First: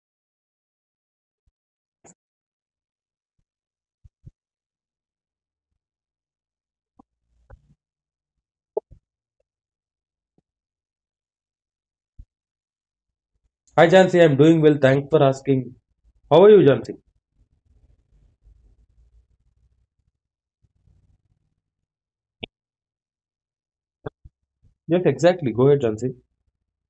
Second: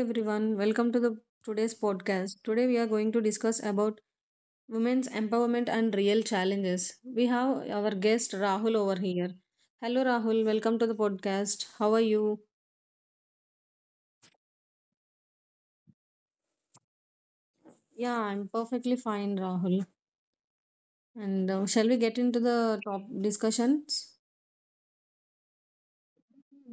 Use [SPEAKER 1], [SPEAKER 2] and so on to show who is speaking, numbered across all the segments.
[SPEAKER 1] everyone, welcome to the today's podcast. Today we are going to discuss about women's empowerment and real challenges. We have our guest Rahul over here. Hello Rahul, welcome to the podcast. How are you?
[SPEAKER 2] Hi Jansi, I'm doing well. Thanks for asking. How are you, Jansi?
[SPEAKER 1] Yeah, I'm perfectly fine, Rahul. And Shall we get into the top discussions?
[SPEAKER 2] Yes, exactly. Go ahead, Jansi.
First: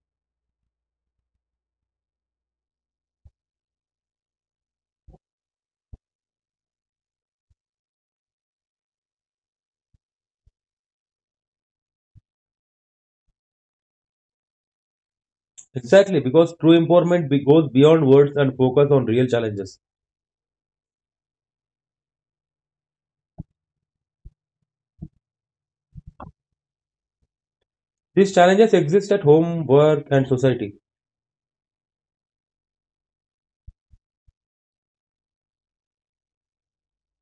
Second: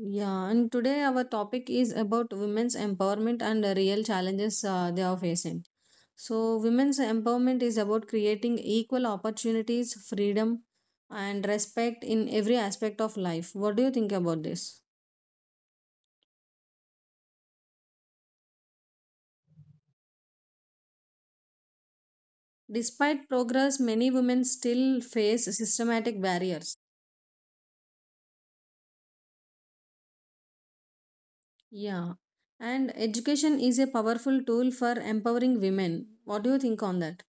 [SPEAKER 1] Yeah, and today our topic is about women's empowerment and the real challenges, they are facing. So, women's empowerment is about creating equal opportunities, freedom, and respect in every aspect of life. What do you think about this?
[SPEAKER 2] Exactly, because true empowerment goes beyond words and focus on real challenges.
[SPEAKER 1] Despite progress, many women still face systematic barriers.
[SPEAKER 2] These challenges exist at home, work, and society.
[SPEAKER 1] Yeah, and education is a powerful tool for empowering women. What do you think on that?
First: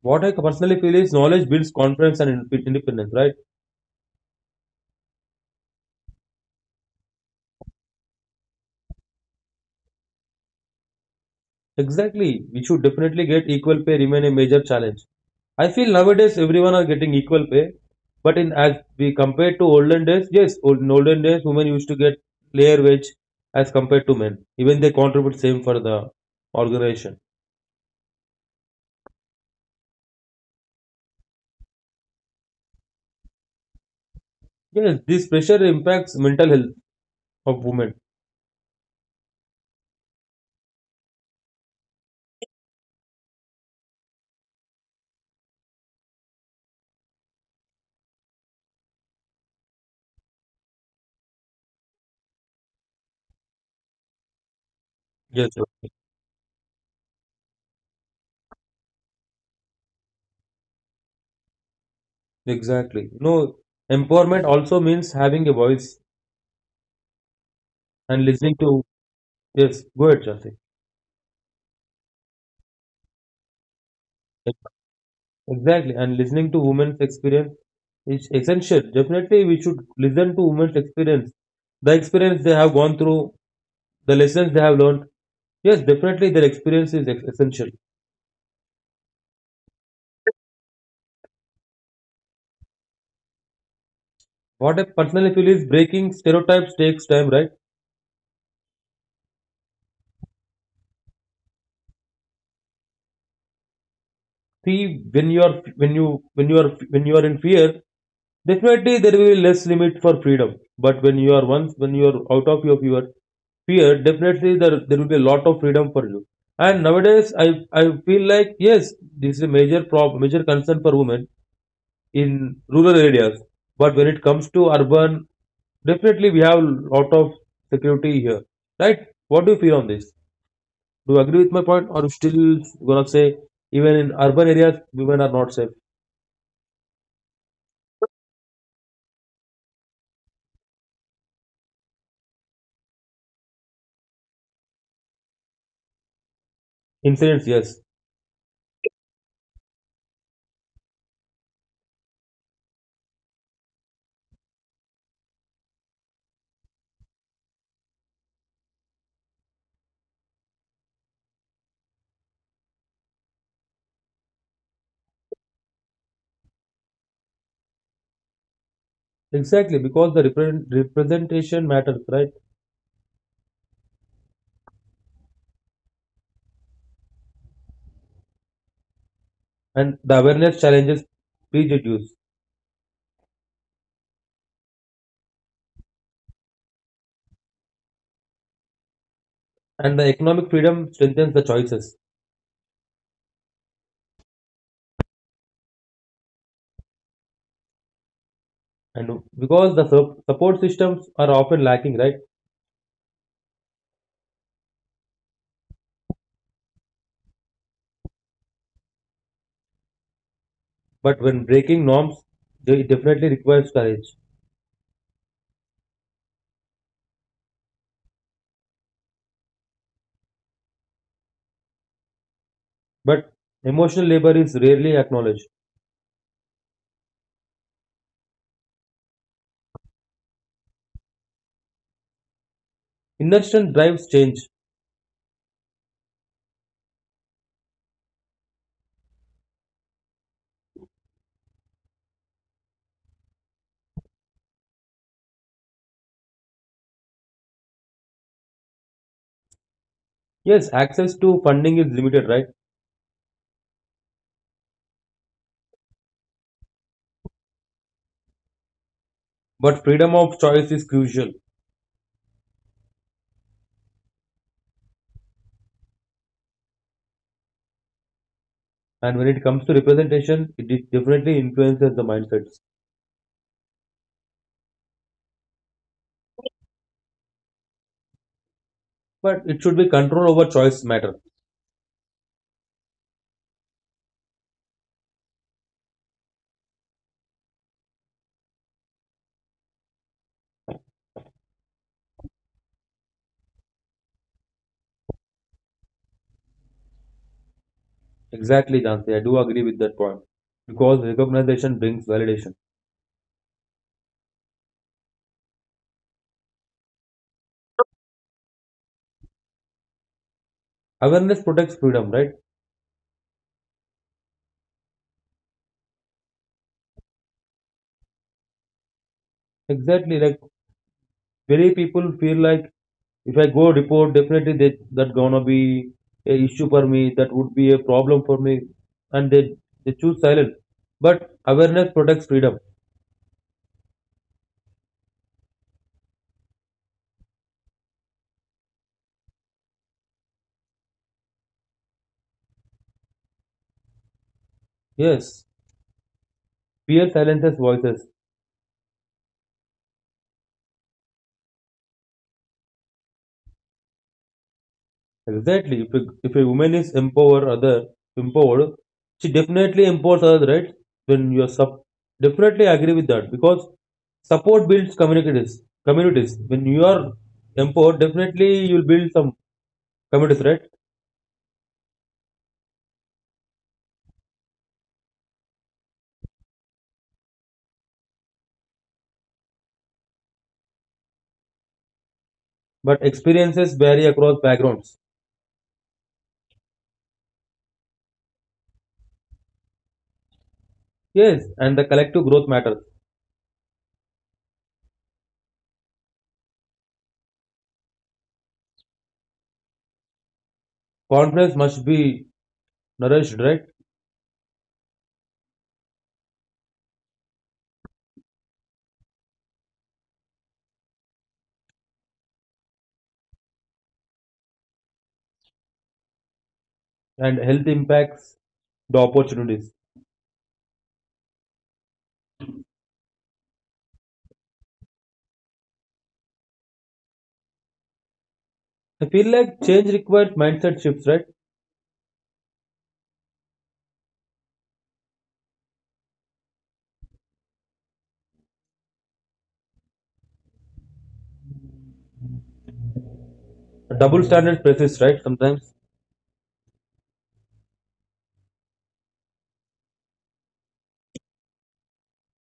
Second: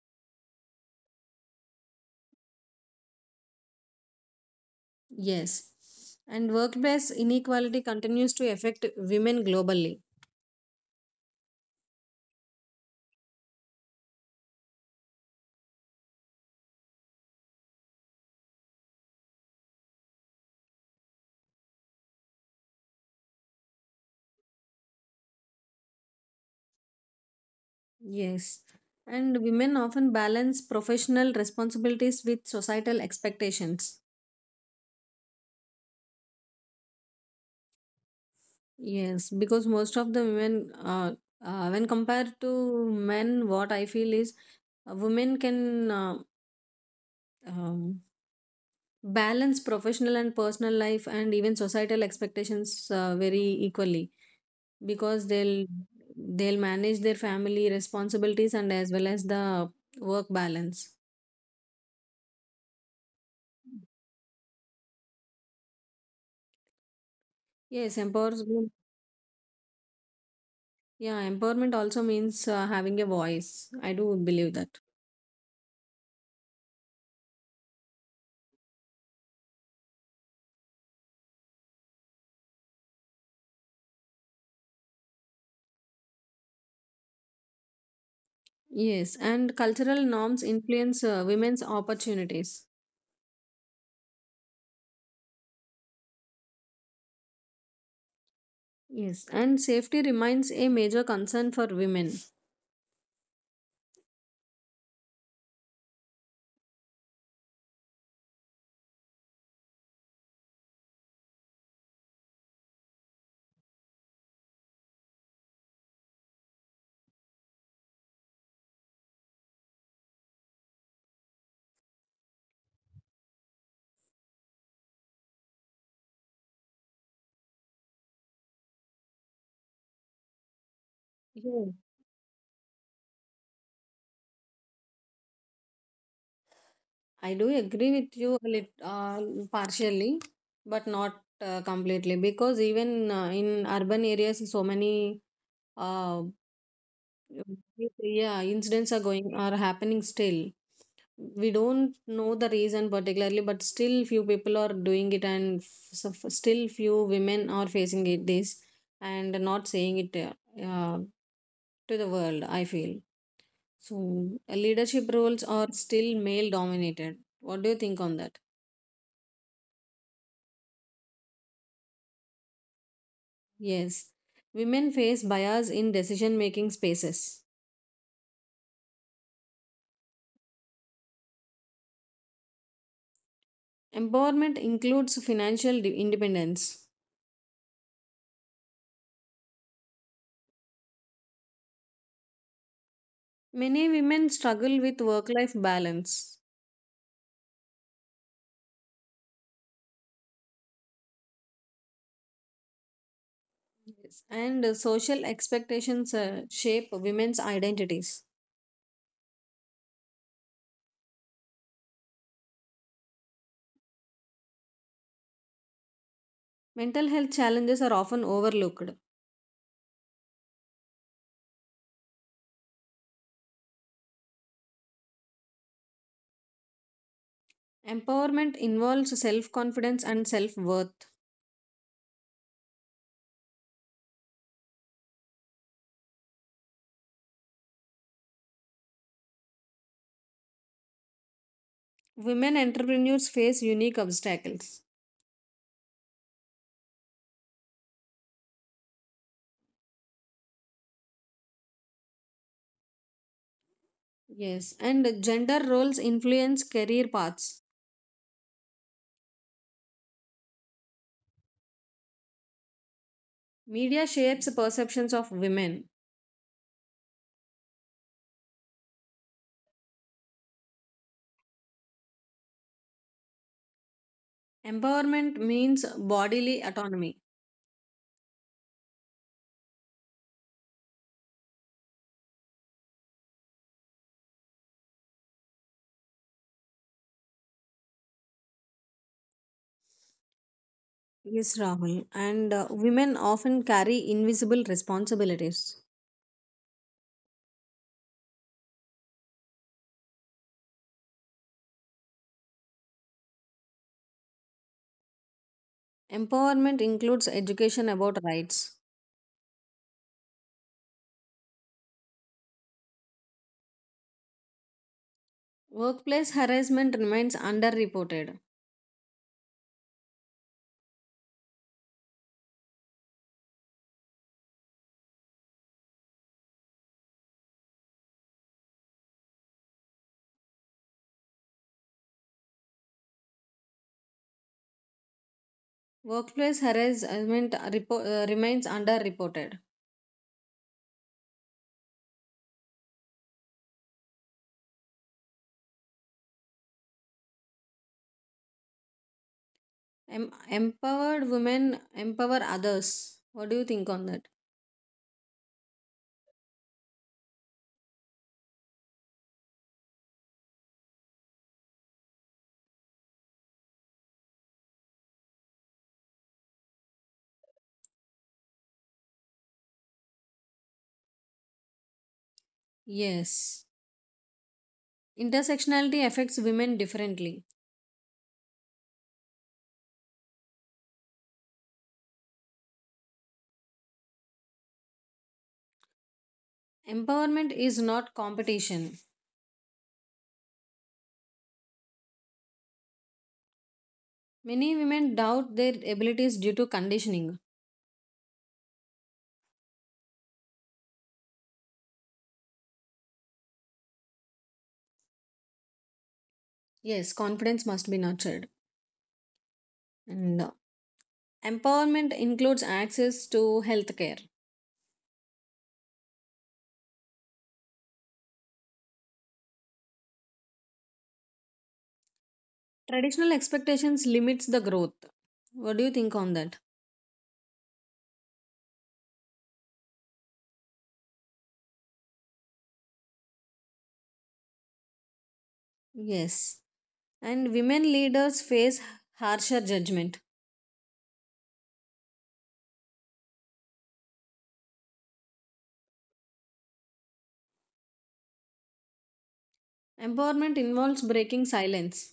[SPEAKER 2] What I personally feel is knowledge builds confidence and independence, right?
[SPEAKER 1] Yes. And workplace inequality continues to affect women globally.
[SPEAKER 2] Exactly. We should definitely get equal pay remain a major challenge. I feel nowadays everyone are getting equal pay, but in as we compare to olden days, yes, in olden days women used to get player wage as compared to men. Even they contribute same for the organization.
[SPEAKER 1] Yes. And women often balance professional responsibilities with societal expectations.
[SPEAKER 2] Yes, this pressure impacts mental health of women.
[SPEAKER 1] Yes. Because most of the women, when compared to men, what I feel is women can um, balance professional and personal life and even societal expectations very equally because
[SPEAKER 2] Yes, sir.
[SPEAKER 1] they'll manage their family responsibilities and as well as the work balance.
[SPEAKER 2] Exactly. No, empowerment also means having a voice
[SPEAKER 1] Yes,
[SPEAKER 2] and listening to.
[SPEAKER 1] empowerment.
[SPEAKER 2] Yes. Go ahead, Chanti.
[SPEAKER 1] Yeah, empowerment also means having a voice, I do believe that.
[SPEAKER 2] Exactly, and listening to women's experience is essential. Definitely, we should listen to women's experience, the experience they have gone through, the lessons they have learned. Yes, definitely their experience is essential.
[SPEAKER 1] Yes, and cultural norms influence women's opportunities.
[SPEAKER 2] What I personally feel is breaking stereotypes takes time, right?
[SPEAKER 1] Yes, and safety remains a major concern for women.
[SPEAKER 2] See, when you are in fear, definitely there will be less limit for freedom. But when you are out of your fear, definitely there will be a lot of freedom for you. And nowadays, I feel like yes, this is a major problem, major concern for women in rural areas. But when it comes to urban, definitely, we have a lot of security here, right? What do you feel on this? Do you agree with my
[SPEAKER 1] Yeah.
[SPEAKER 2] point, or you still gonna say even in urban areas women are not safe?
[SPEAKER 1] I do agree with you a partially, but not completely, because even in urban areas so many uh,
[SPEAKER 2] Incidents, yes,
[SPEAKER 1] okay. Yeah, incidents are going are happening still. We don't know the reason particularly, but still few people are doing it, and still few women are facing it this and not saying it uh, to the world, I feel so. Leadership roles are still male dominated. What do you think on that?
[SPEAKER 2] exactly, because the representation matters, right?
[SPEAKER 1] Yes, women face bias in decision making spaces.
[SPEAKER 2] And the awareness challenges prejudice,
[SPEAKER 1] Empowerment includes financial independence.
[SPEAKER 2] and the economic freedom strengthens the choices.
[SPEAKER 1] Many women struggle with work life balance.
[SPEAKER 2] And because the support systems are often lacking, right?
[SPEAKER 1] Yes. And social expectations shape women's identities.
[SPEAKER 2] But when breaking norms, it definitely requires courage.
[SPEAKER 1] Mental health challenges are often overlooked.
[SPEAKER 2] But emotional labor is rarely acknowledged.
[SPEAKER 1] Empowerment involves self confidence and self worth.
[SPEAKER 2] Inner strength drives change.
[SPEAKER 1] Women entrepreneurs face unique obstacles.
[SPEAKER 2] Yes, access to funding is limited, right?
[SPEAKER 1] Yes, and gender roles influence career paths.
[SPEAKER 2] But freedom of choice is crucial.
[SPEAKER 1] Media shapes perceptions of women.
[SPEAKER 2] And when it comes to representation, it definitely influences the mindsets.
[SPEAKER 1] Empowerment means bodily autonomy.
[SPEAKER 2] But it should be control over choice matter.
[SPEAKER 1] Yes, Rahul. And women often carry invisible responsibilities.
[SPEAKER 2] Exactly, Jansi. I do agree with that point. Because recognition brings validation.
[SPEAKER 1] Empowerment includes education about rights.
[SPEAKER 2] Awareness protects freedom, right?
[SPEAKER 1] Workplace harassment remains underreported.
[SPEAKER 2] Exactly. Like very people feel like if I go report, definitely they, that gonna be a issue for me. That would be a problem for me, and they choose silence. But awareness protects freedom.
[SPEAKER 1] Workplace harassment remains underreported.
[SPEAKER 2] Yes. Fear silences voices.
[SPEAKER 1] Empowered women empower others. What do you think on that?
[SPEAKER 2] Exactly. If a woman is empowered, other empowered, she definitely empowers others, right? Then you are sub. Definitely agree with that because support builds communities. Communities. When you are empowered, definitely you'll build some communities, right?
[SPEAKER 1] Yes. Intersectionality affects women differently.
[SPEAKER 2] But experiences vary across backgrounds.
[SPEAKER 1] Empowerment is not competition.
[SPEAKER 2] Yes, and the collective growth matters.
[SPEAKER 1] Many women doubt their abilities due to conditioning.
[SPEAKER 2] Confidence must be nourished, right?
[SPEAKER 1] Yes, confidence must be nurtured. And empowerment includes access to healthcare.
[SPEAKER 2] And health impacts the opportunities.
[SPEAKER 1] Traditional expectations limits the growth. What do you think on that?
[SPEAKER 2] I feel like change requires mindset shifts, right?
[SPEAKER 1] Yes. And women leaders face harsher judgment.
[SPEAKER 2] Double standard persists, right? Sometimes.
[SPEAKER 1] Empowerment involves breaking silence.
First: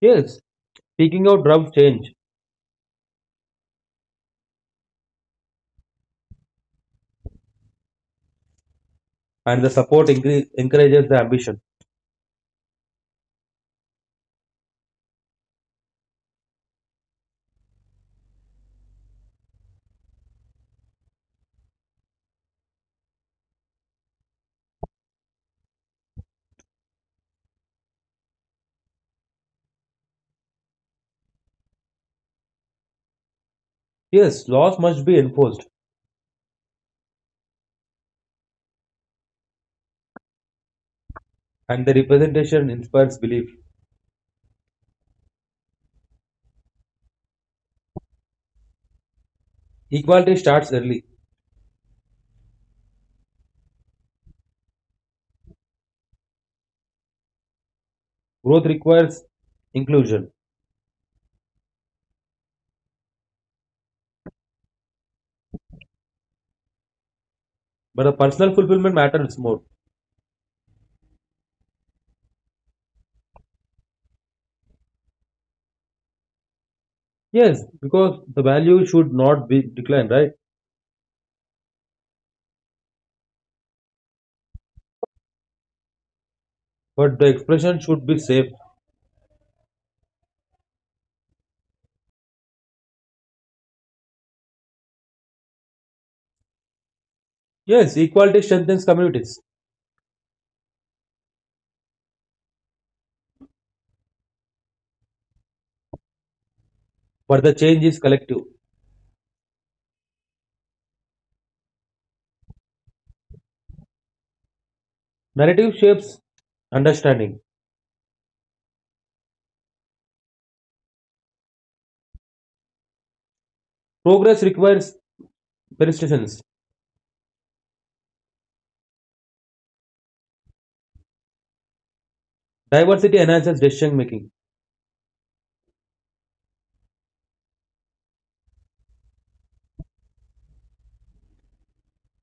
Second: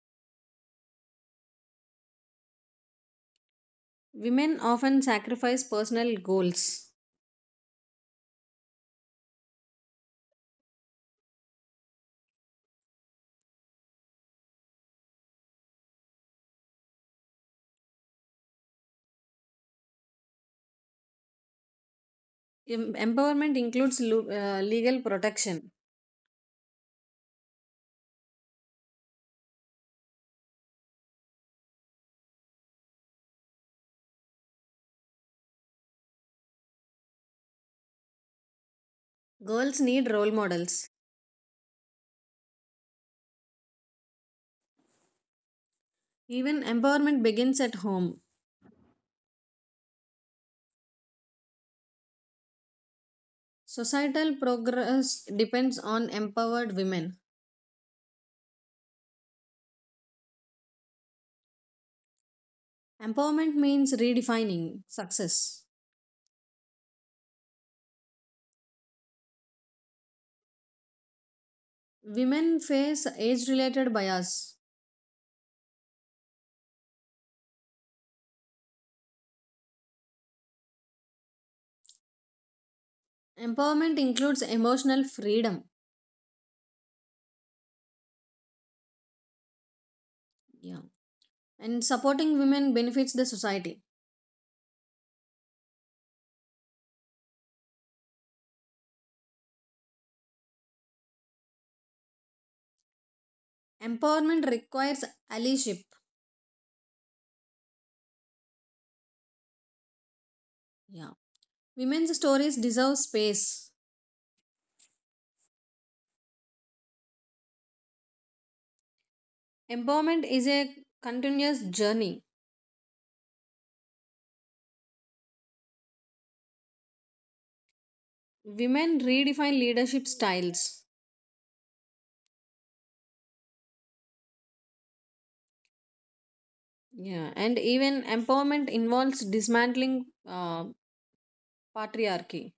[SPEAKER 2] Yes, speaking out drums change,
[SPEAKER 1] Women often sacrifice personal goals.
[SPEAKER 2] and the support encourages the ambition.
[SPEAKER 1] Empowerment includes legal protection.
[SPEAKER 2] Yes, laws must be enforced,
[SPEAKER 1] Girls need role models.
[SPEAKER 2] and the representation inspires belief.
[SPEAKER 1] Even empowerment begins at home.
[SPEAKER 2] Equality starts early.
[SPEAKER 1] Societal progress depends on empowered women.
[SPEAKER 2] Growth requires inclusion,
[SPEAKER 1] Empowerment means redefining success.
[SPEAKER 2] but the personal fulfillment matters more.
[SPEAKER 1] Women face age related bias.
[SPEAKER 2] Yes, because the value should not be declined, right?
[SPEAKER 1] Empowerment includes emotional freedom.
[SPEAKER 2] But the expression should be safe.
[SPEAKER 1] Yeah. And supporting women benefits the society.
[SPEAKER 2] Yes, equality strengthens communities,
[SPEAKER 1] Empowerment requires allyship.
[SPEAKER 2] but the change is collective.
[SPEAKER 1] Yeah. Women's stories deserve space.
[SPEAKER 2] Narrative shapes understanding.
[SPEAKER 1] Empowerment is a continuous journey.
[SPEAKER 2] Progress requires persistence.
[SPEAKER 1] Women redefine leadership styles.
[SPEAKER 2] Diversity enhances decision making.
[SPEAKER 1] Yeah. And even empowerment involves dismantling patriarchy.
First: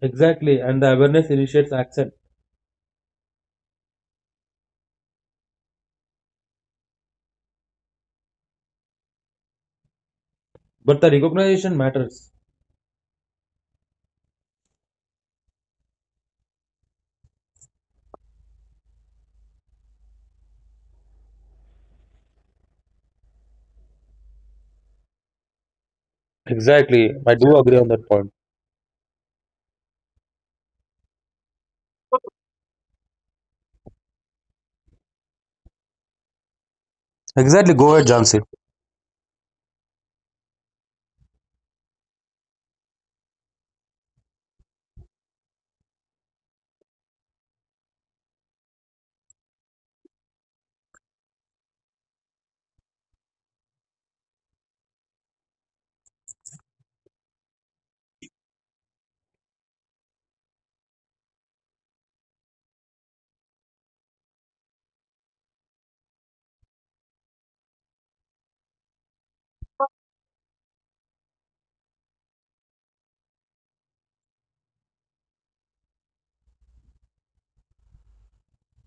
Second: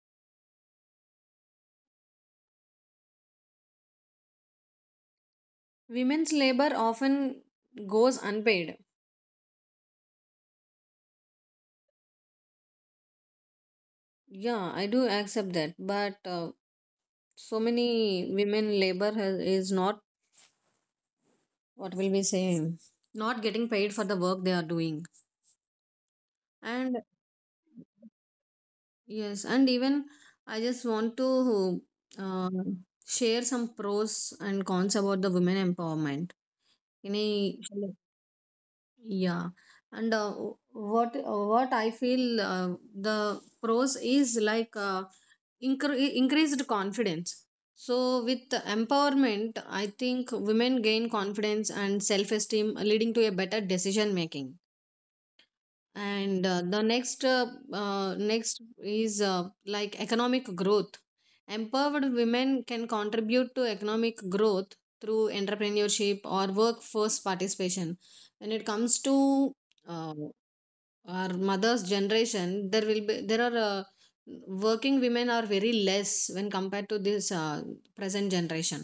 [SPEAKER 2] Exactly, and the awareness initiates action.
[SPEAKER 1] Women's labor often goes unpaid.
[SPEAKER 2] But the recognition matters.
[SPEAKER 1] Yeah, I do accept that. But so many women labor has, is not, what will we say, not getting paid for the work they are doing. And
[SPEAKER 2] Exactly. I do agree on that point.
[SPEAKER 1] yes, and even I just want to uh, share some pros and cons about the women empowerment, any.
[SPEAKER 2] Exactly, go ahead, Jansi.
[SPEAKER 1] Yeah, and what I feel, the pros is like, uh, increased confidence. So with the empowerment, I think women gain confidence and self esteem, leading to a better decision making. And the next is like economic growth. Empowered women can contribute to economic growth through entrepreneurship or workforce participation. When it comes to uh, our mothers generation, there will be there are working women are very less when compared to this present generation.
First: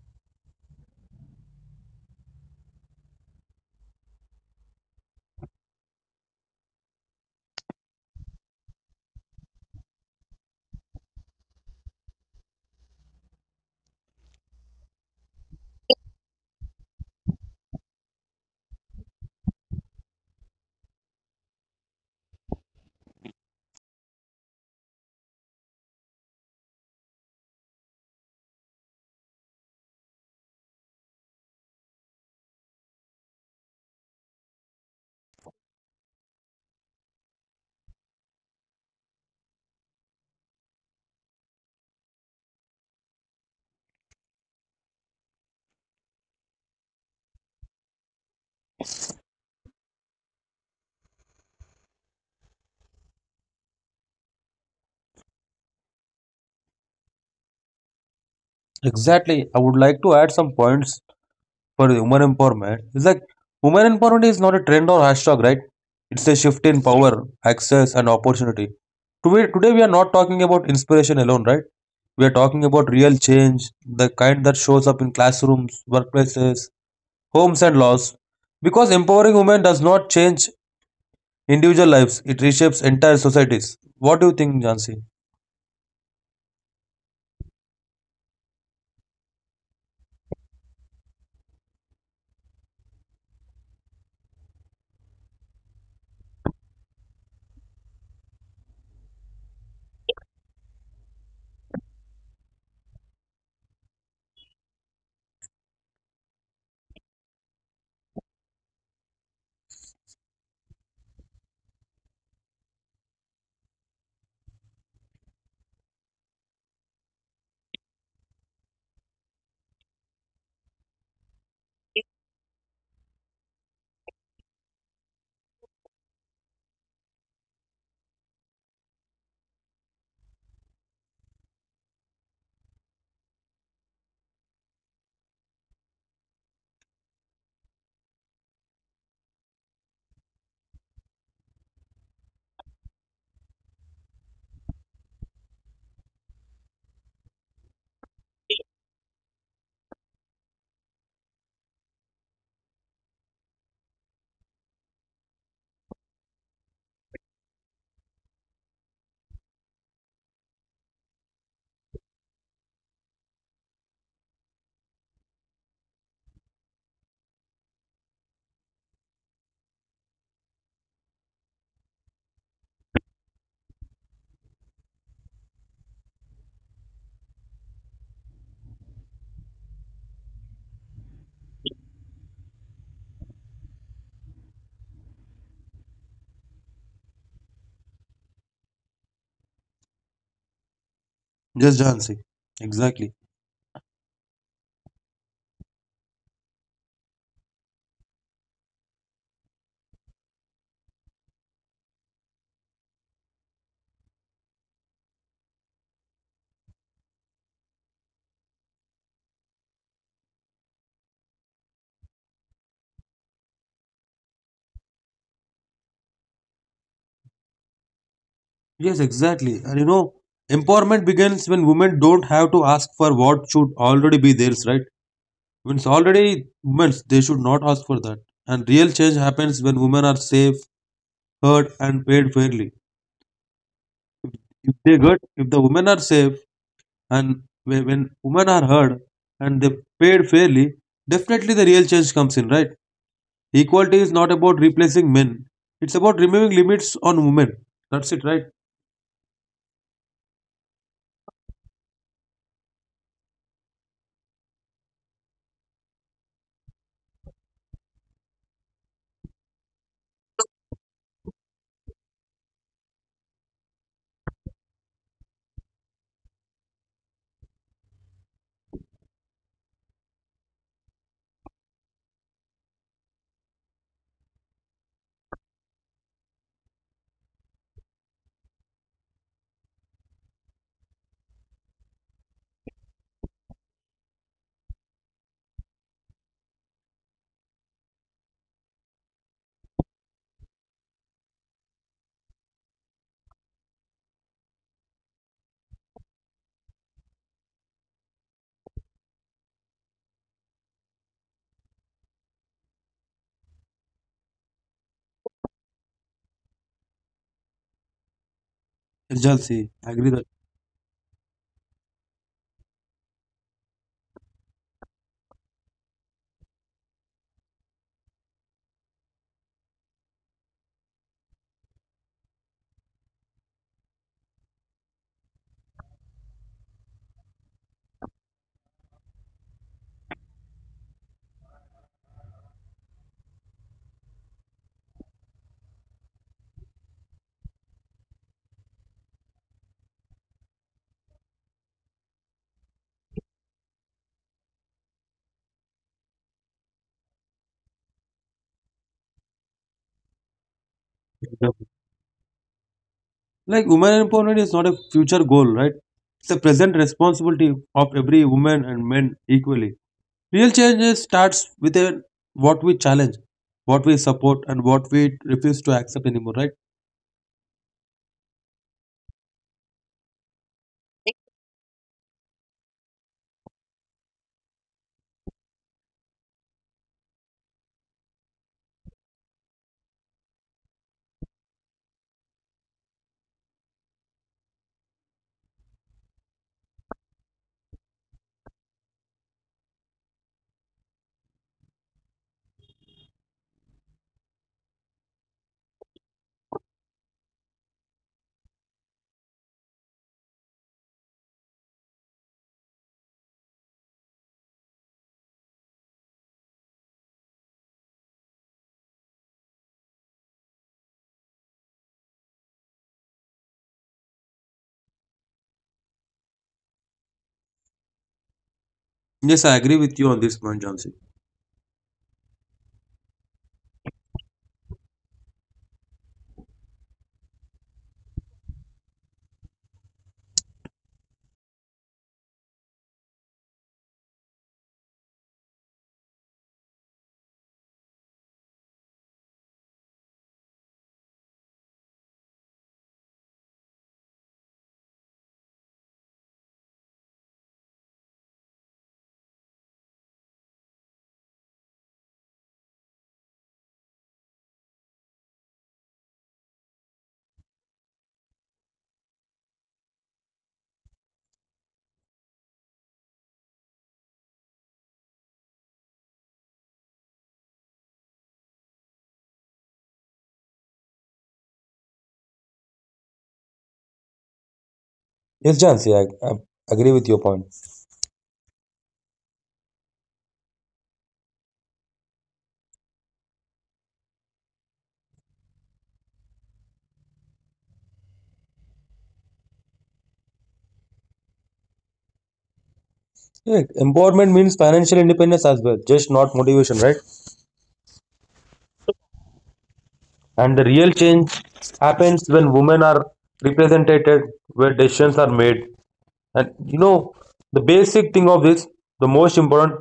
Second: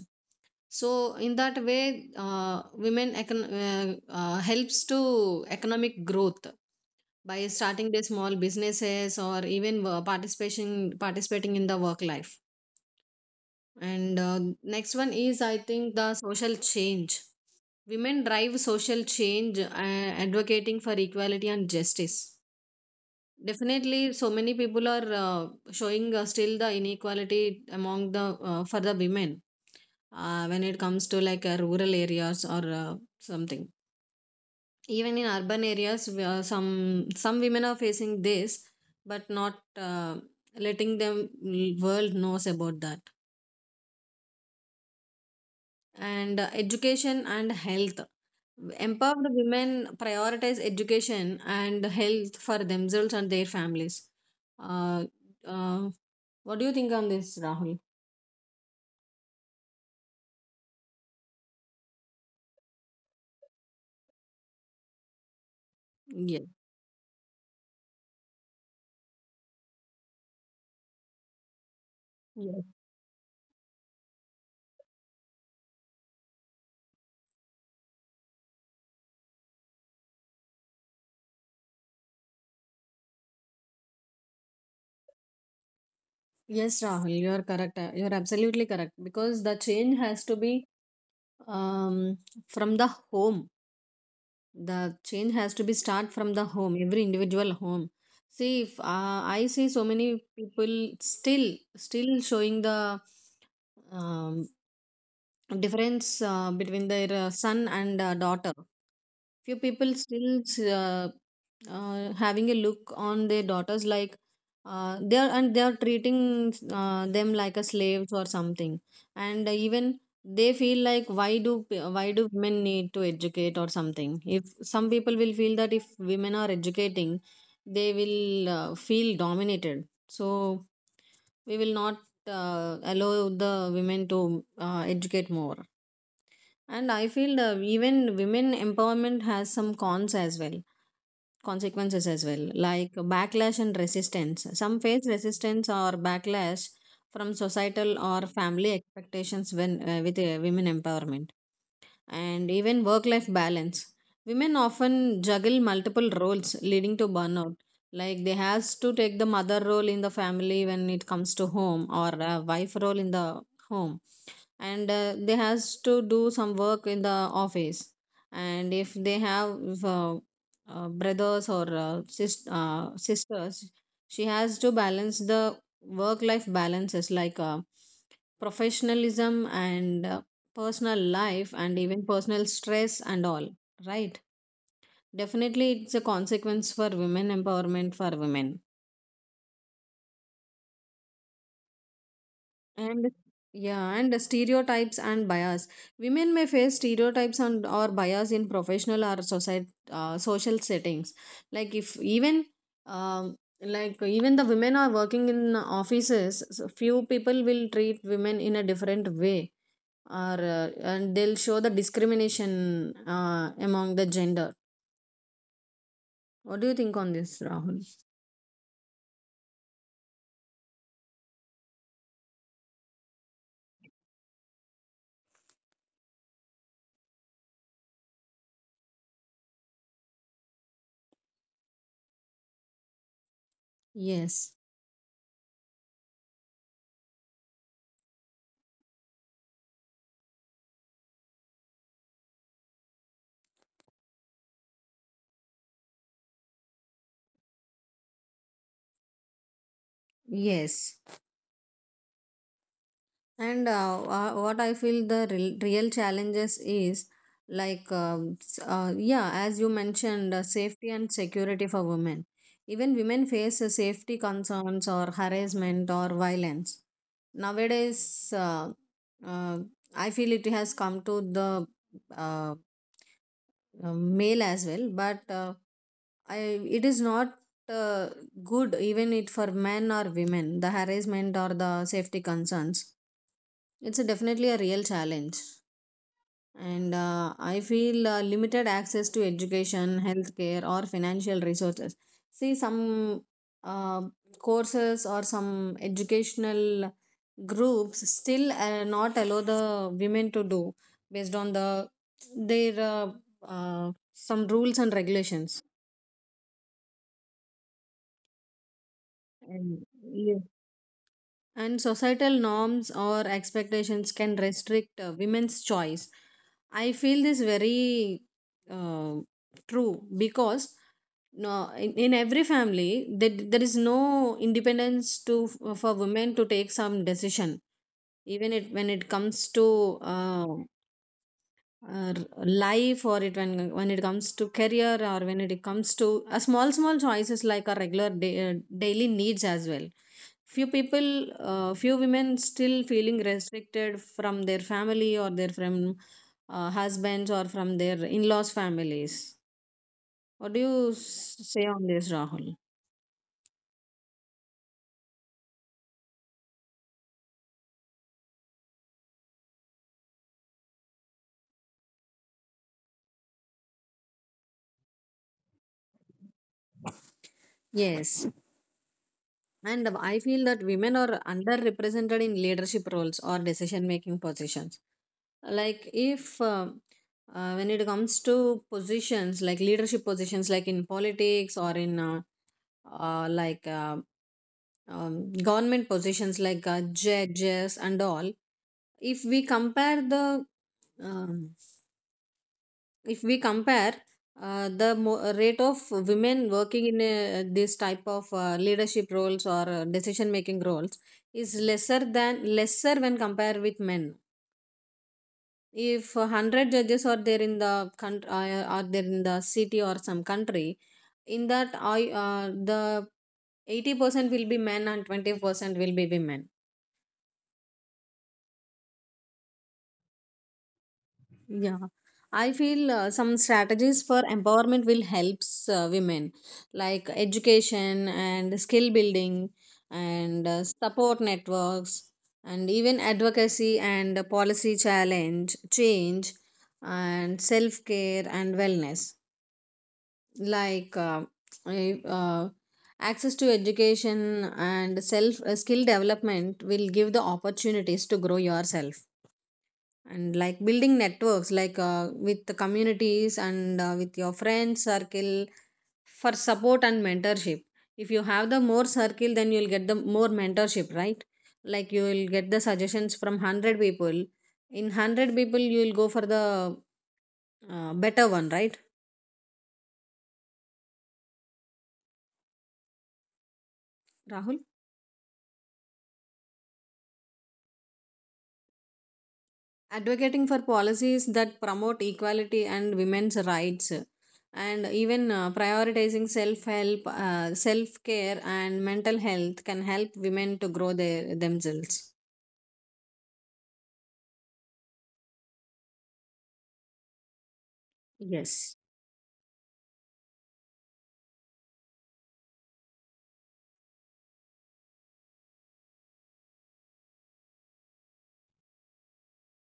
[SPEAKER 1] So in that way, women helps to economic growth by starting their small businesses or even participation participating in the work life. And next one is I think the social change. Women drive social change, advocating for equality and justice. Definitely so many people are showing still the inequality among the for the women, when it comes to like rural areas or something. Even in urban areas we are, some women are facing this, but not letting them world knows about that. And education and health, empowered women prioritize education and health for themselves and their families. uh, uh, what do you think on this, Rahul?
[SPEAKER 2] Exactly, I would like to add some points for the women empowerment. It's like women empowerment is not a trend or hashtag, right? It's a
[SPEAKER 1] Yes,
[SPEAKER 2] shift in power, access, and opportunity. Today we are not talking about inspiration alone, right? We are talking
[SPEAKER 1] yes
[SPEAKER 2] about real change, the kind that shows up in classrooms, workplaces, homes, and laws. Because empowering women does not change individual lives, it reshapes entire societies. What do you think, Jansi?
[SPEAKER 1] yes Rahul, you are correct. You are absolutely correct because the change has to be, um, from the home. The change has to be start from the home, every individual home. See, if I see so many people still showing the um, difference between their son and daughter. Few people still uh, having a look on their daughters like they are, and they are treating them like a slaves or something, and even they feel like, why do women need to educate or something? If some people will feel that if women are educating, they will feel dominated. So we will not allow the women to educate more. And I feel the even women empowerment has some cons as well, consequences as well, like backlash and resistance. Some face resistance or backlash from societal or family expectations when with women empowerment. And even work life balance. Women often juggle multiple roles, leading to burnout. Like they has to take the mother role in the family when it comes to home, or a wife role in the home, and they has to do some work in the office. And if they have brothers or sisters, she has to balance the work life balances like professionalism and personal life and even personal stress and all, right? Definitely it's a consequence for women empowerment, for women.
[SPEAKER 2] Yes, Jansi. Exactly.
[SPEAKER 1] And yeah, and the stereotypes and bias, women may face stereotypes and or bias in professional or society, social settings. Like if even, um, like even the women are working in offices, so few people will treat women in a different way or and they'll show the discrimination among the gender. What do you think on this, Rahul?
[SPEAKER 2] Yes, exactly. And you know, empowerment begins when women don't have to ask for what should already be theirs, right? When it's already women's, they should not ask for that. And real change happens when women are safe, heard, and paid fairly.
[SPEAKER 1] Yes,
[SPEAKER 2] If they get, if the women are safe and when women are heard and they paid fairly, definitely the real change comes in, right? Equality is not about replacing men. It's about removing limits on women. That's it, right?
[SPEAKER 1] yes. And what I feel the real, real challenges is like, yeah, as you mentioned, safety and security for women. Even women face safety concerns or harassment or violence. Nowadays, uh, I feel it has come to the uh, male as well, but I, it is not uh, good, even it for men or women, the harassment or the safety concerns, it's a definitely a real challenge. And I feel limited access to education, healthcare or financial resources. See, some uh, courses or some educational groups still not allow the women to do based on the their some rules and regulations.
[SPEAKER 2] Agency. I
[SPEAKER 1] And
[SPEAKER 2] agree that.
[SPEAKER 1] yeah. And societal norms or expectations can restrict women's choice. I feel this very uh, true because no, in every family there, there is no independence to for women to take some decision, even it when it comes to uh, life, or it when it comes to career, or when it comes to a small small choices like our regular day, daily needs as well. Few people, few women still feeling restricted from their family or their from husbands or from their in-laws families. What do you say on this, Rahul?
[SPEAKER 2] Like women empowerment is not a future goal, right? It's a present responsibility of every woman and men equally. Real change starts with a, what we challenge, what we support, and what we refuse to accept anymore, right?
[SPEAKER 1] Yes. And I feel that women are underrepresented in leadership roles or decision making positions. Like, if when it comes to positions like leadership positions, like in politics or in uh, like uh, government positions, like judges and all. If we compare the um if we compare the rate of women working in this type of leadership roles or decision making roles is lesser than lesser when compared with men. If 100 judges are there in the country, are there in the city or some country, in that I the 80% will be men and 20% will be women.
[SPEAKER 2] Yes, I agree with you on this point, Jansi.
[SPEAKER 1] Yeah, I feel some strategies for empowerment will helps women, like education and skill building, and support networks, and even advocacy and policy challenge change, and self care and wellness. like uh, I- uh, Access to education and self, skill development will give the opportunities to grow yourself, and like building networks like with the communities and with your friends circle for support and mentorship. If you have the more circle, then you'll get the more mentorship, right? Like you will get the suggestions from 100 people. In 100 people you will go for the better one, right, Rahul?
[SPEAKER 2] Yes, Jansi, I agree with your point.
[SPEAKER 1] Advocating for policies that promote equality and women's rights, and even prioritizing self help, self care and mental health can help women to grow their themselves.
[SPEAKER 2] Yeah, empowerment means financial independence as well, just not motivation, right?
[SPEAKER 1] Yes.
[SPEAKER 2] And the real change happens when women are represented, where decisions are made. And you know, the basic thing of this, the most important,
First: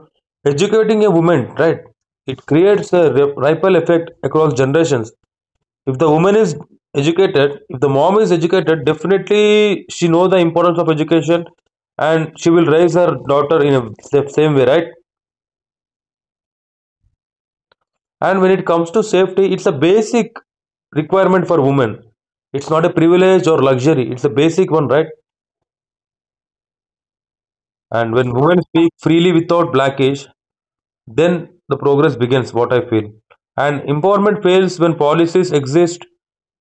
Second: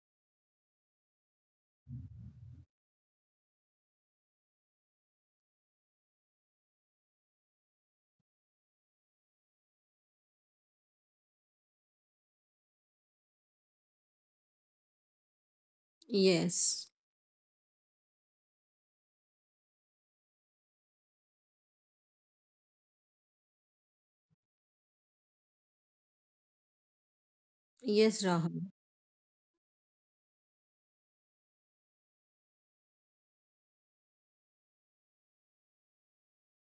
[SPEAKER 2] educating a woman, right? It creates a ripple effect across generations. If the woman is educated, if the mom is educated, definitely she knows the importance of education and she will raise her daughter in a same way, right?
[SPEAKER 1] Yes,
[SPEAKER 2] And when it comes to safety, it's a basic requirement for women. It's not a privilege or luxury. It's a basic one, right? And
[SPEAKER 1] yes,
[SPEAKER 2] when women
[SPEAKER 1] Rahul.
[SPEAKER 2] speak freely without blackage, then the progress begins, what I feel. And empowerment fails when policies exist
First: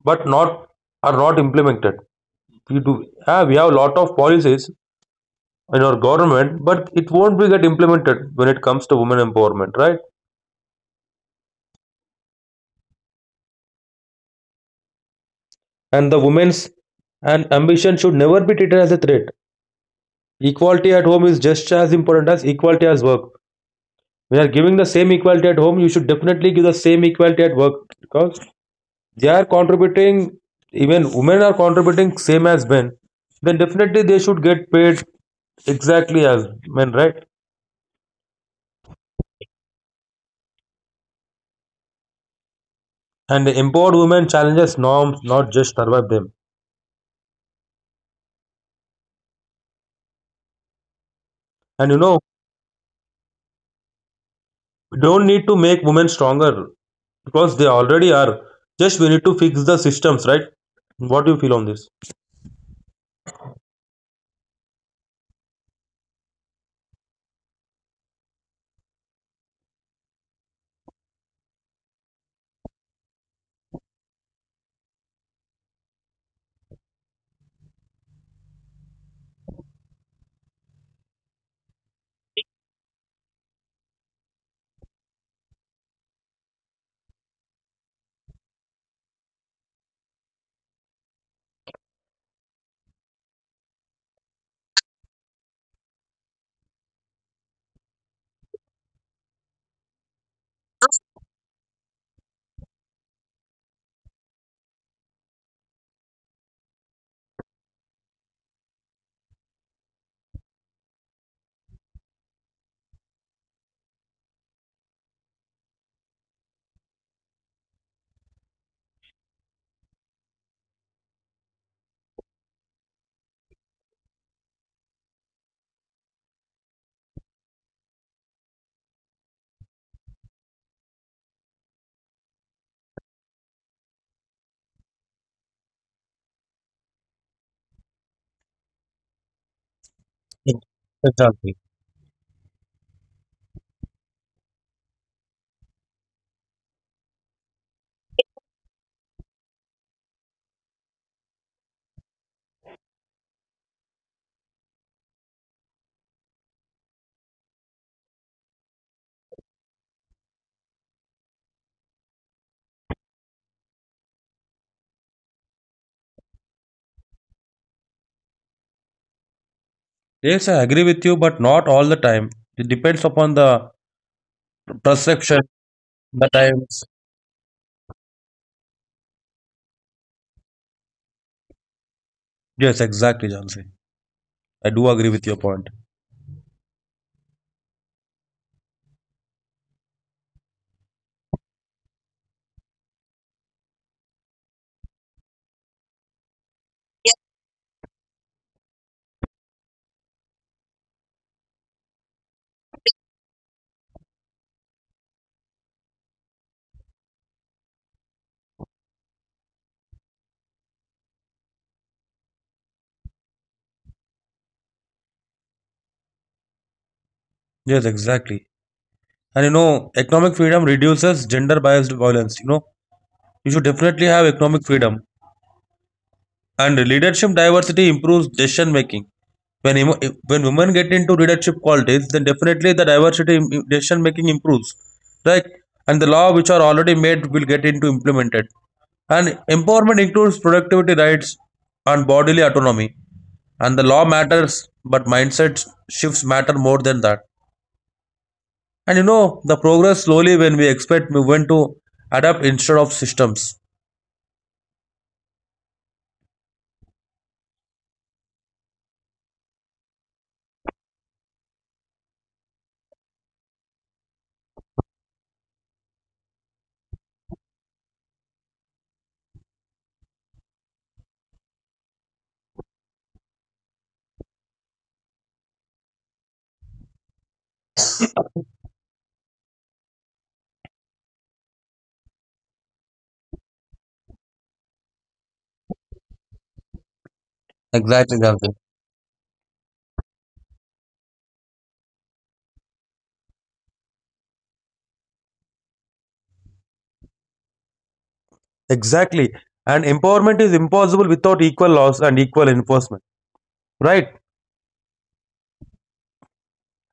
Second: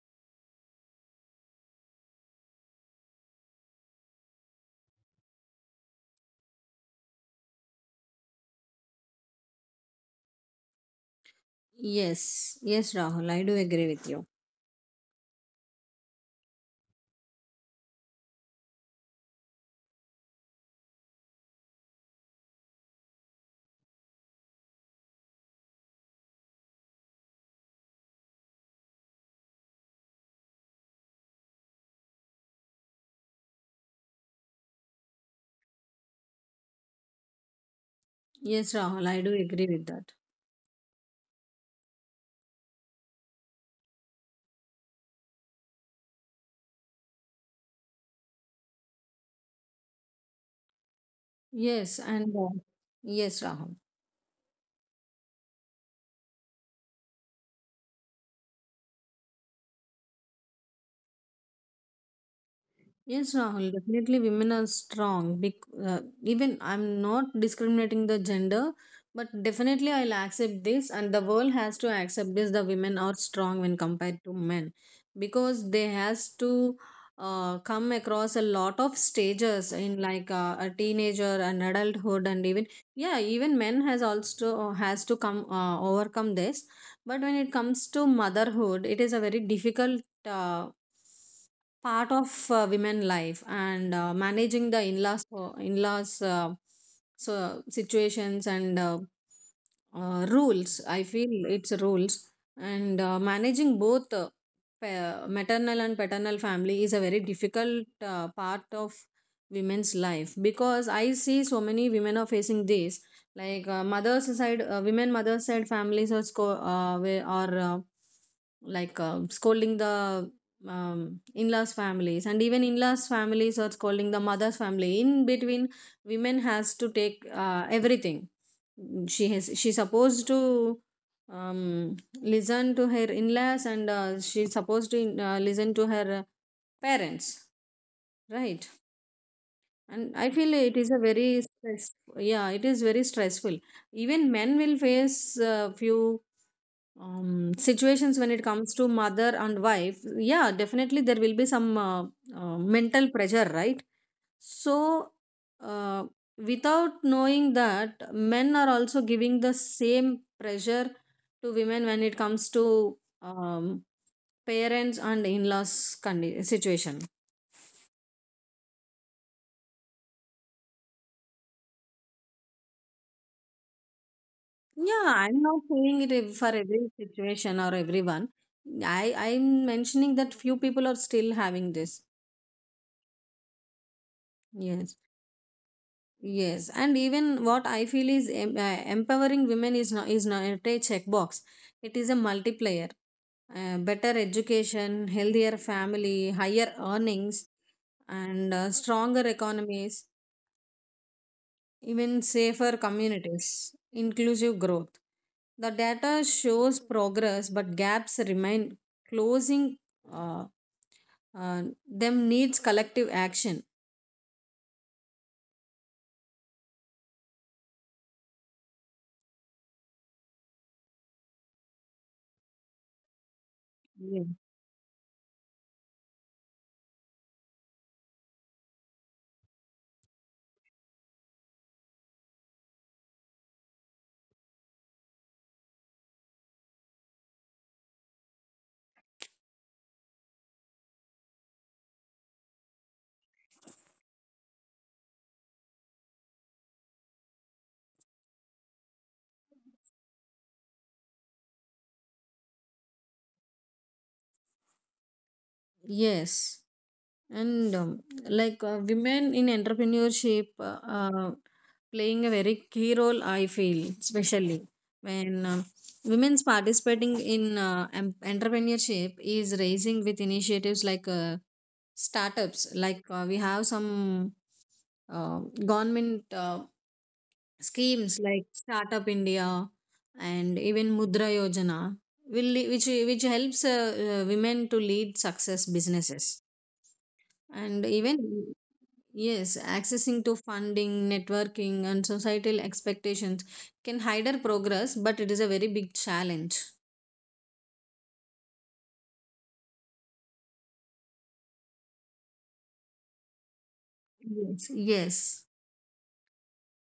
[SPEAKER 2] but not are not implemented. We do yeah, we have a lot of policies in our government, but it won't be get implemented when it comes to women empowerment, right?
[SPEAKER 1] Yes, yes, Rahul, I do agree with you.
[SPEAKER 2] And the women's and ambition should never be treated as a threat. Equality at home is just as important as equality as work. When you are giving the same equality at home, you should definitely give the same equality at work because they are contributing. Even women are contributing same as men. Then definitely they should get paid exactly as men, right?
[SPEAKER 1] Yes, Rahul, I do agree with that.
[SPEAKER 2] And the empowered women challenges norms, not just survive them. And you
[SPEAKER 1] Yes.
[SPEAKER 2] know,
[SPEAKER 1] And yes, Rahul.
[SPEAKER 2] we don't need to make women stronger because they already are. Just we need to fix the systems, right? What do you feel on this?
[SPEAKER 1] Yes, Rahul, definitely women are strong. Even I'm not discriminating the gender, but definitely I'll accept this, and the world has to accept this. The women are strong when compared to men, because they has to come across a lot of stages in, like a teenager and adulthood, and even yeah, even men has also has to come overcome this. But when it comes to motherhood, it is a very difficult. Part of women life, and managing the in-laws so situations, and rules, I feel it's rules, and managing both, maternal and paternal family is a very difficult part of women's life, because I see so many women are facing this. Like mother's side women mother's side families are sco- where are like scolding the in-laws families, and even in-laws families are calling the mother's family. In between, women has to take everything. She has, she's supposed to um, listen to her in-laws, and she's supposed to listen to her parents, right? And I feel it is a very
[SPEAKER 2] Exactly.
[SPEAKER 1] stress. Yeah, it is very stressful. Even men will face few situations when it comes to mother and wife. Yeah, definitely there will be some mental pressure, right? So, uh, without knowing that, men are also giving the same pressure to women when it comes to um, parents and in-laws situation.
[SPEAKER 2] Yes, I agree with you, but not all the time. It depends upon the
[SPEAKER 1] Yeah, I'm
[SPEAKER 2] perception,
[SPEAKER 1] not saying it
[SPEAKER 2] the
[SPEAKER 1] ev- for every
[SPEAKER 2] times.
[SPEAKER 1] situation or everyone. I'm mentioning that few people are still having this.
[SPEAKER 2] Yes, exactly, Jansi. I
[SPEAKER 1] Yes.
[SPEAKER 2] do agree with your point.
[SPEAKER 1] Yes, and even what I feel is empowering women is not a checkbox. It is a multiplier. Better education, healthier family, higher earnings, and stronger economies, even safer communities, inclusive growth. The data shows progress, but gaps remain. Closing uh, uh, them needs collective action.
[SPEAKER 2] Yes, exactly. And you know, economic freedom reduces gender biased violence. You know, you should definitely
[SPEAKER 1] Yes.
[SPEAKER 2] have economic freedom. And leadership diversity improves decision making. When, emo- when women get into leadership qualities, then definitely the diversity in decision making improves, right? And the law which are already made will get into implemented. And empowerment includes productivity rights and bodily autonomy. And the law matters, but mindset shifts matter more than that. And you know, the progress slowly when we expect movement to adapt instead of systems.
[SPEAKER 1] Yes. And women in entrepreneurship playing a very key role, I feel, especially when women's participating in entrepreneurship is raising, with initiatives like startups. Like we have some uh, government schemes like Startup India and even Mudra Yojana will which helps women to lead success businesses, and
[SPEAKER 2] Exactly, Jansi.
[SPEAKER 1] even yes, accessing to funding, networking and societal expectations can hide our progress, but it is a very big challenge.
[SPEAKER 2] Exactly. And empowerment is impossible without equal laws and equal enforcement. Right?
[SPEAKER 1] Yes, yes.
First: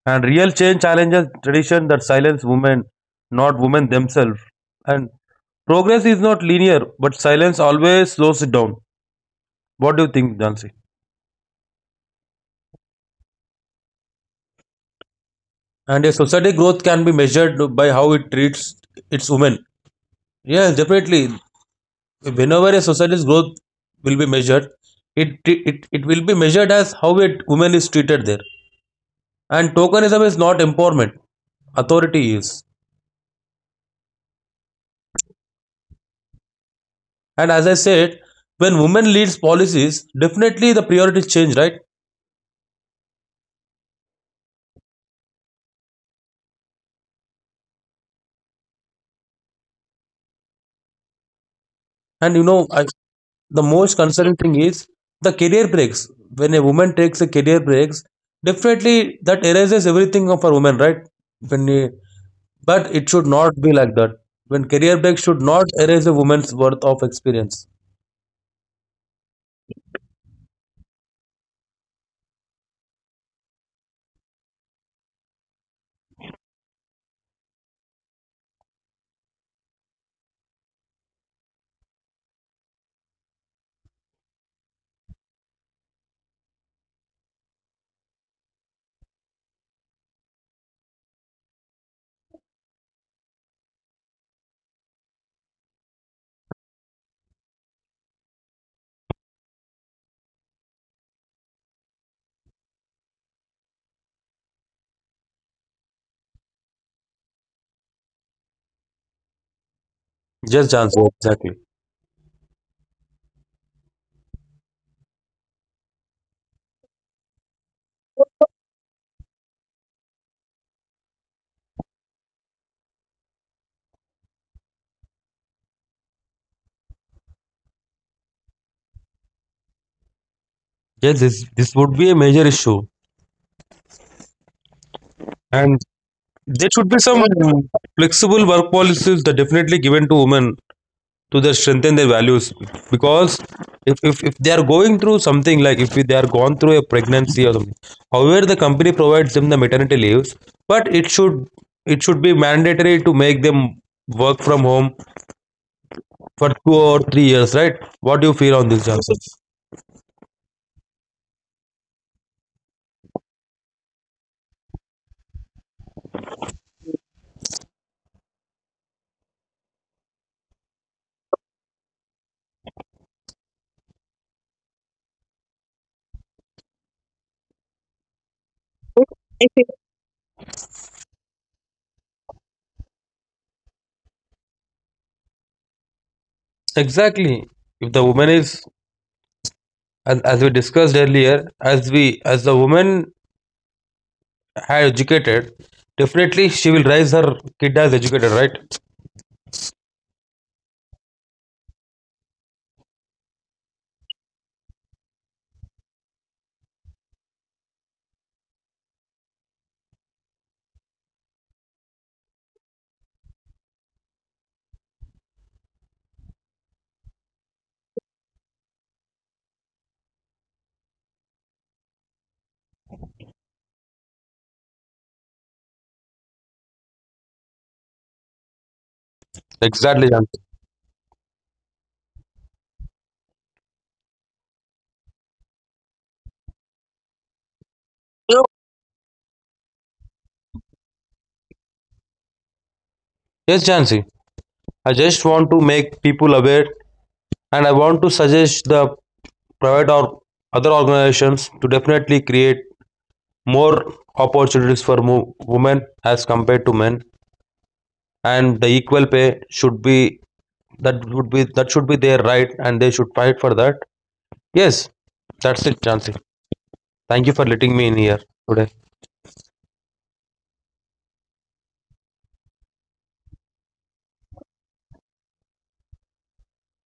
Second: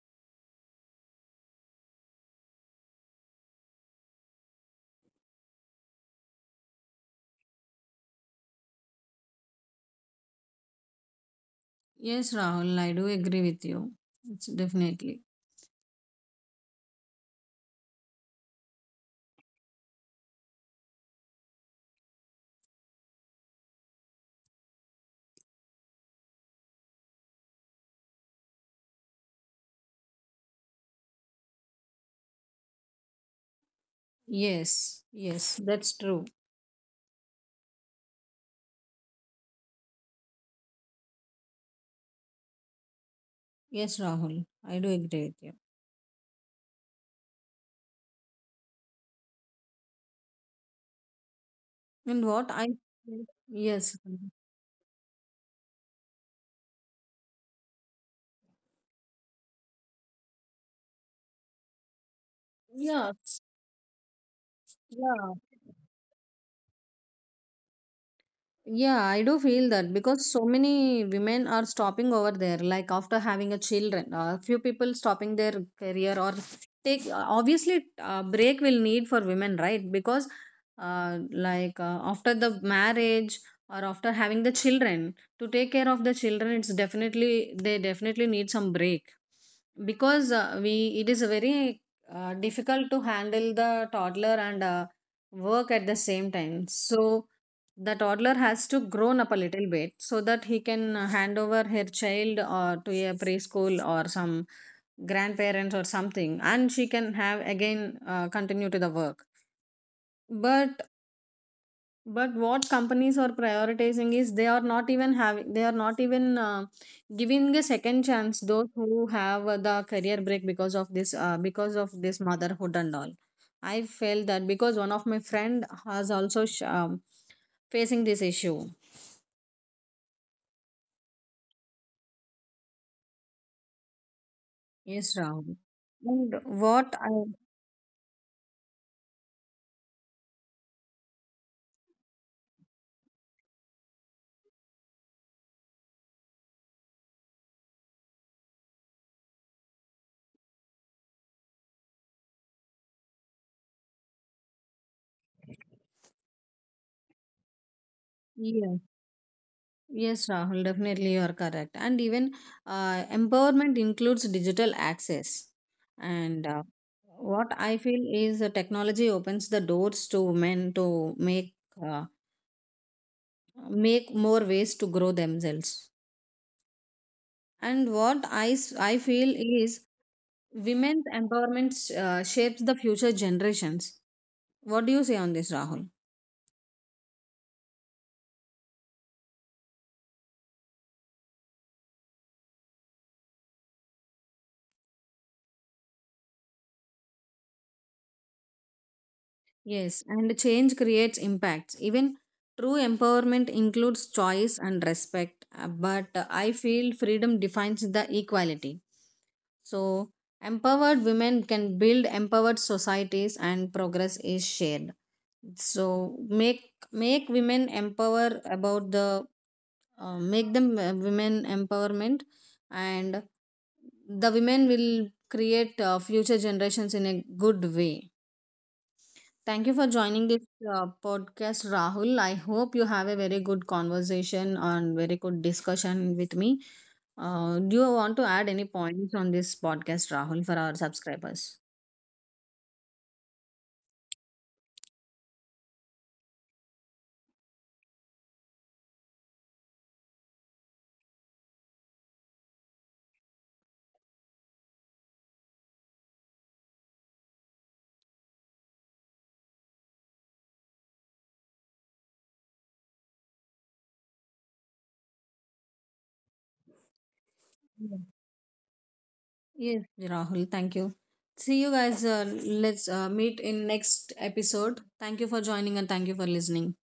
[SPEAKER 2] And real change challenges tradition that silence women, not women themselves. And progress is not linear, but silence always slows it down. What do you think, Jansi?
[SPEAKER 1] Yes, Rahul, I do agree with you. It's definitely
[SPEAKER 2] And a society growth can be measured by how it treats its women. Yes, definitely. Whenever a society's growth will be measured, it will be measured as how a woman is treated there. And tokenism is not empowerment, authority is.
[SPEAKER 1] yes. Yes, that's true.
[SPEAKER 2] And as I said, when women leads policies, definitely the priorities change, right?
[SPEAKER 1] Yes, Rahul, I do agree with you. And
[SPEAKER 2] And you
[SPEAKER 1] what I,
[SPEAKER 2] know, the most
[SPEAKER 1] yes.
[SPEAKER 2] concerning thing is the career breaks. When a woman takes a career breaks, definitely that erases everything of a woman, right? When but it
[SPEAKER 1] Yeah.
[SPEAKER 2] should not be like that. When career break
[SPEAKER 1] Yeah.
[SPEAKER 2] should not erase a woman's worth of experience.
[SPEAKER 1] Yeah, I do feel that, because so many women are stopping over there, like after having a children, a few people stopping their career. Or take obviously a break will need for women, right? Because like after the marriage or after having the children, to take care of the children, it's definitely, they definitely need some break, because we it is very difficult to handle the toddler and work at the same time. So the toddler has to grown up a little bit, so that he can hand over her child or to a preschool or some grandparents or something, and she can have again, continue to the work.
[SPEAKER 2] Just
[SPEAKER 1] but
[SPEAKER 2] chance. Exactly.
[SPEAKER 1] but what companies are prioritizing is, they are not even giving a second chance, those who have the career break because of this motherhood and all. I felt that because one of my friend has also facing this issue.
[SPEAKER 2] Yes, this would be a major issue.
[SPEAKER 1] Yes, Rahul.
[SPEAKER 2] And
[SPEAKER 1] And
[SPEAKER 2] there should be
[SPEAKER 1] what
[SPEAKER 2] some
[SPEAKER 1] I,
[SPEAKER 2] flexible work policies that definitely given to women to their strengthen their values because if they are going through something, like if they are gone through a pregnancy or something, however the company provides them the maternity leaves, but it should be mandatory to make them work from home for 2 or 3 years, right? What do you feel on
[SPEAKER 1] yes.
[SPEAKER 2] this job?
[SPEAKER 1] Yes, Rahul, definitely you are correct. And even empowerment includes digital access. And what I feel is, the technology opens the doors to men to make uh, make more ways to grow themselves. And I feel is, women's empowerment shapes the future generations. What do you say on this, Rahul?
[SPEAKER 2] Exactly, if the woman is, as we discussed earlier, as we, as the woman had educated, definitely she will raise her kid as educated, right?
[SPEAKER 1] Yes, and change creates impacts. Even true empowerment includes choice and respect, but I feel freedom defines the equality. So, empowered women can build empowered societies, and progress is shared. So, make, make women empower about the make them, women empowerment, and the women will create future generations in a good way. Thank you for
[SPEAKER 2] Exactly,
[SPEAKER 1] joining
[SPEAKER 2] Jansi.
[SPEAKER 1] this podcast, Rahul. I hope you have a very good conversation and very good discussion with me. Do you want to
[SPEAKER 2] You.
[SPEAKER 1] add any points on this podcast, Rahul, for our subscribers?
[SPEAKER 2] Yes, Jansi. I just want to make people aware and I want to suggest the private or other organizations to definitely create more opportunities for women as compared to men, and the equal pay should be, that would be, that should be their right and they should fight for that. Yes, that's it, Jansi. Thank you for letting me in
[SPEAKER 1] Yeah.
[SPEAKER 2] here today.
[SPEAKER 1] Yes, Rahul. Thank you. See you guys. Let's meet in next episode. Thank you for joining, and thank you for listening.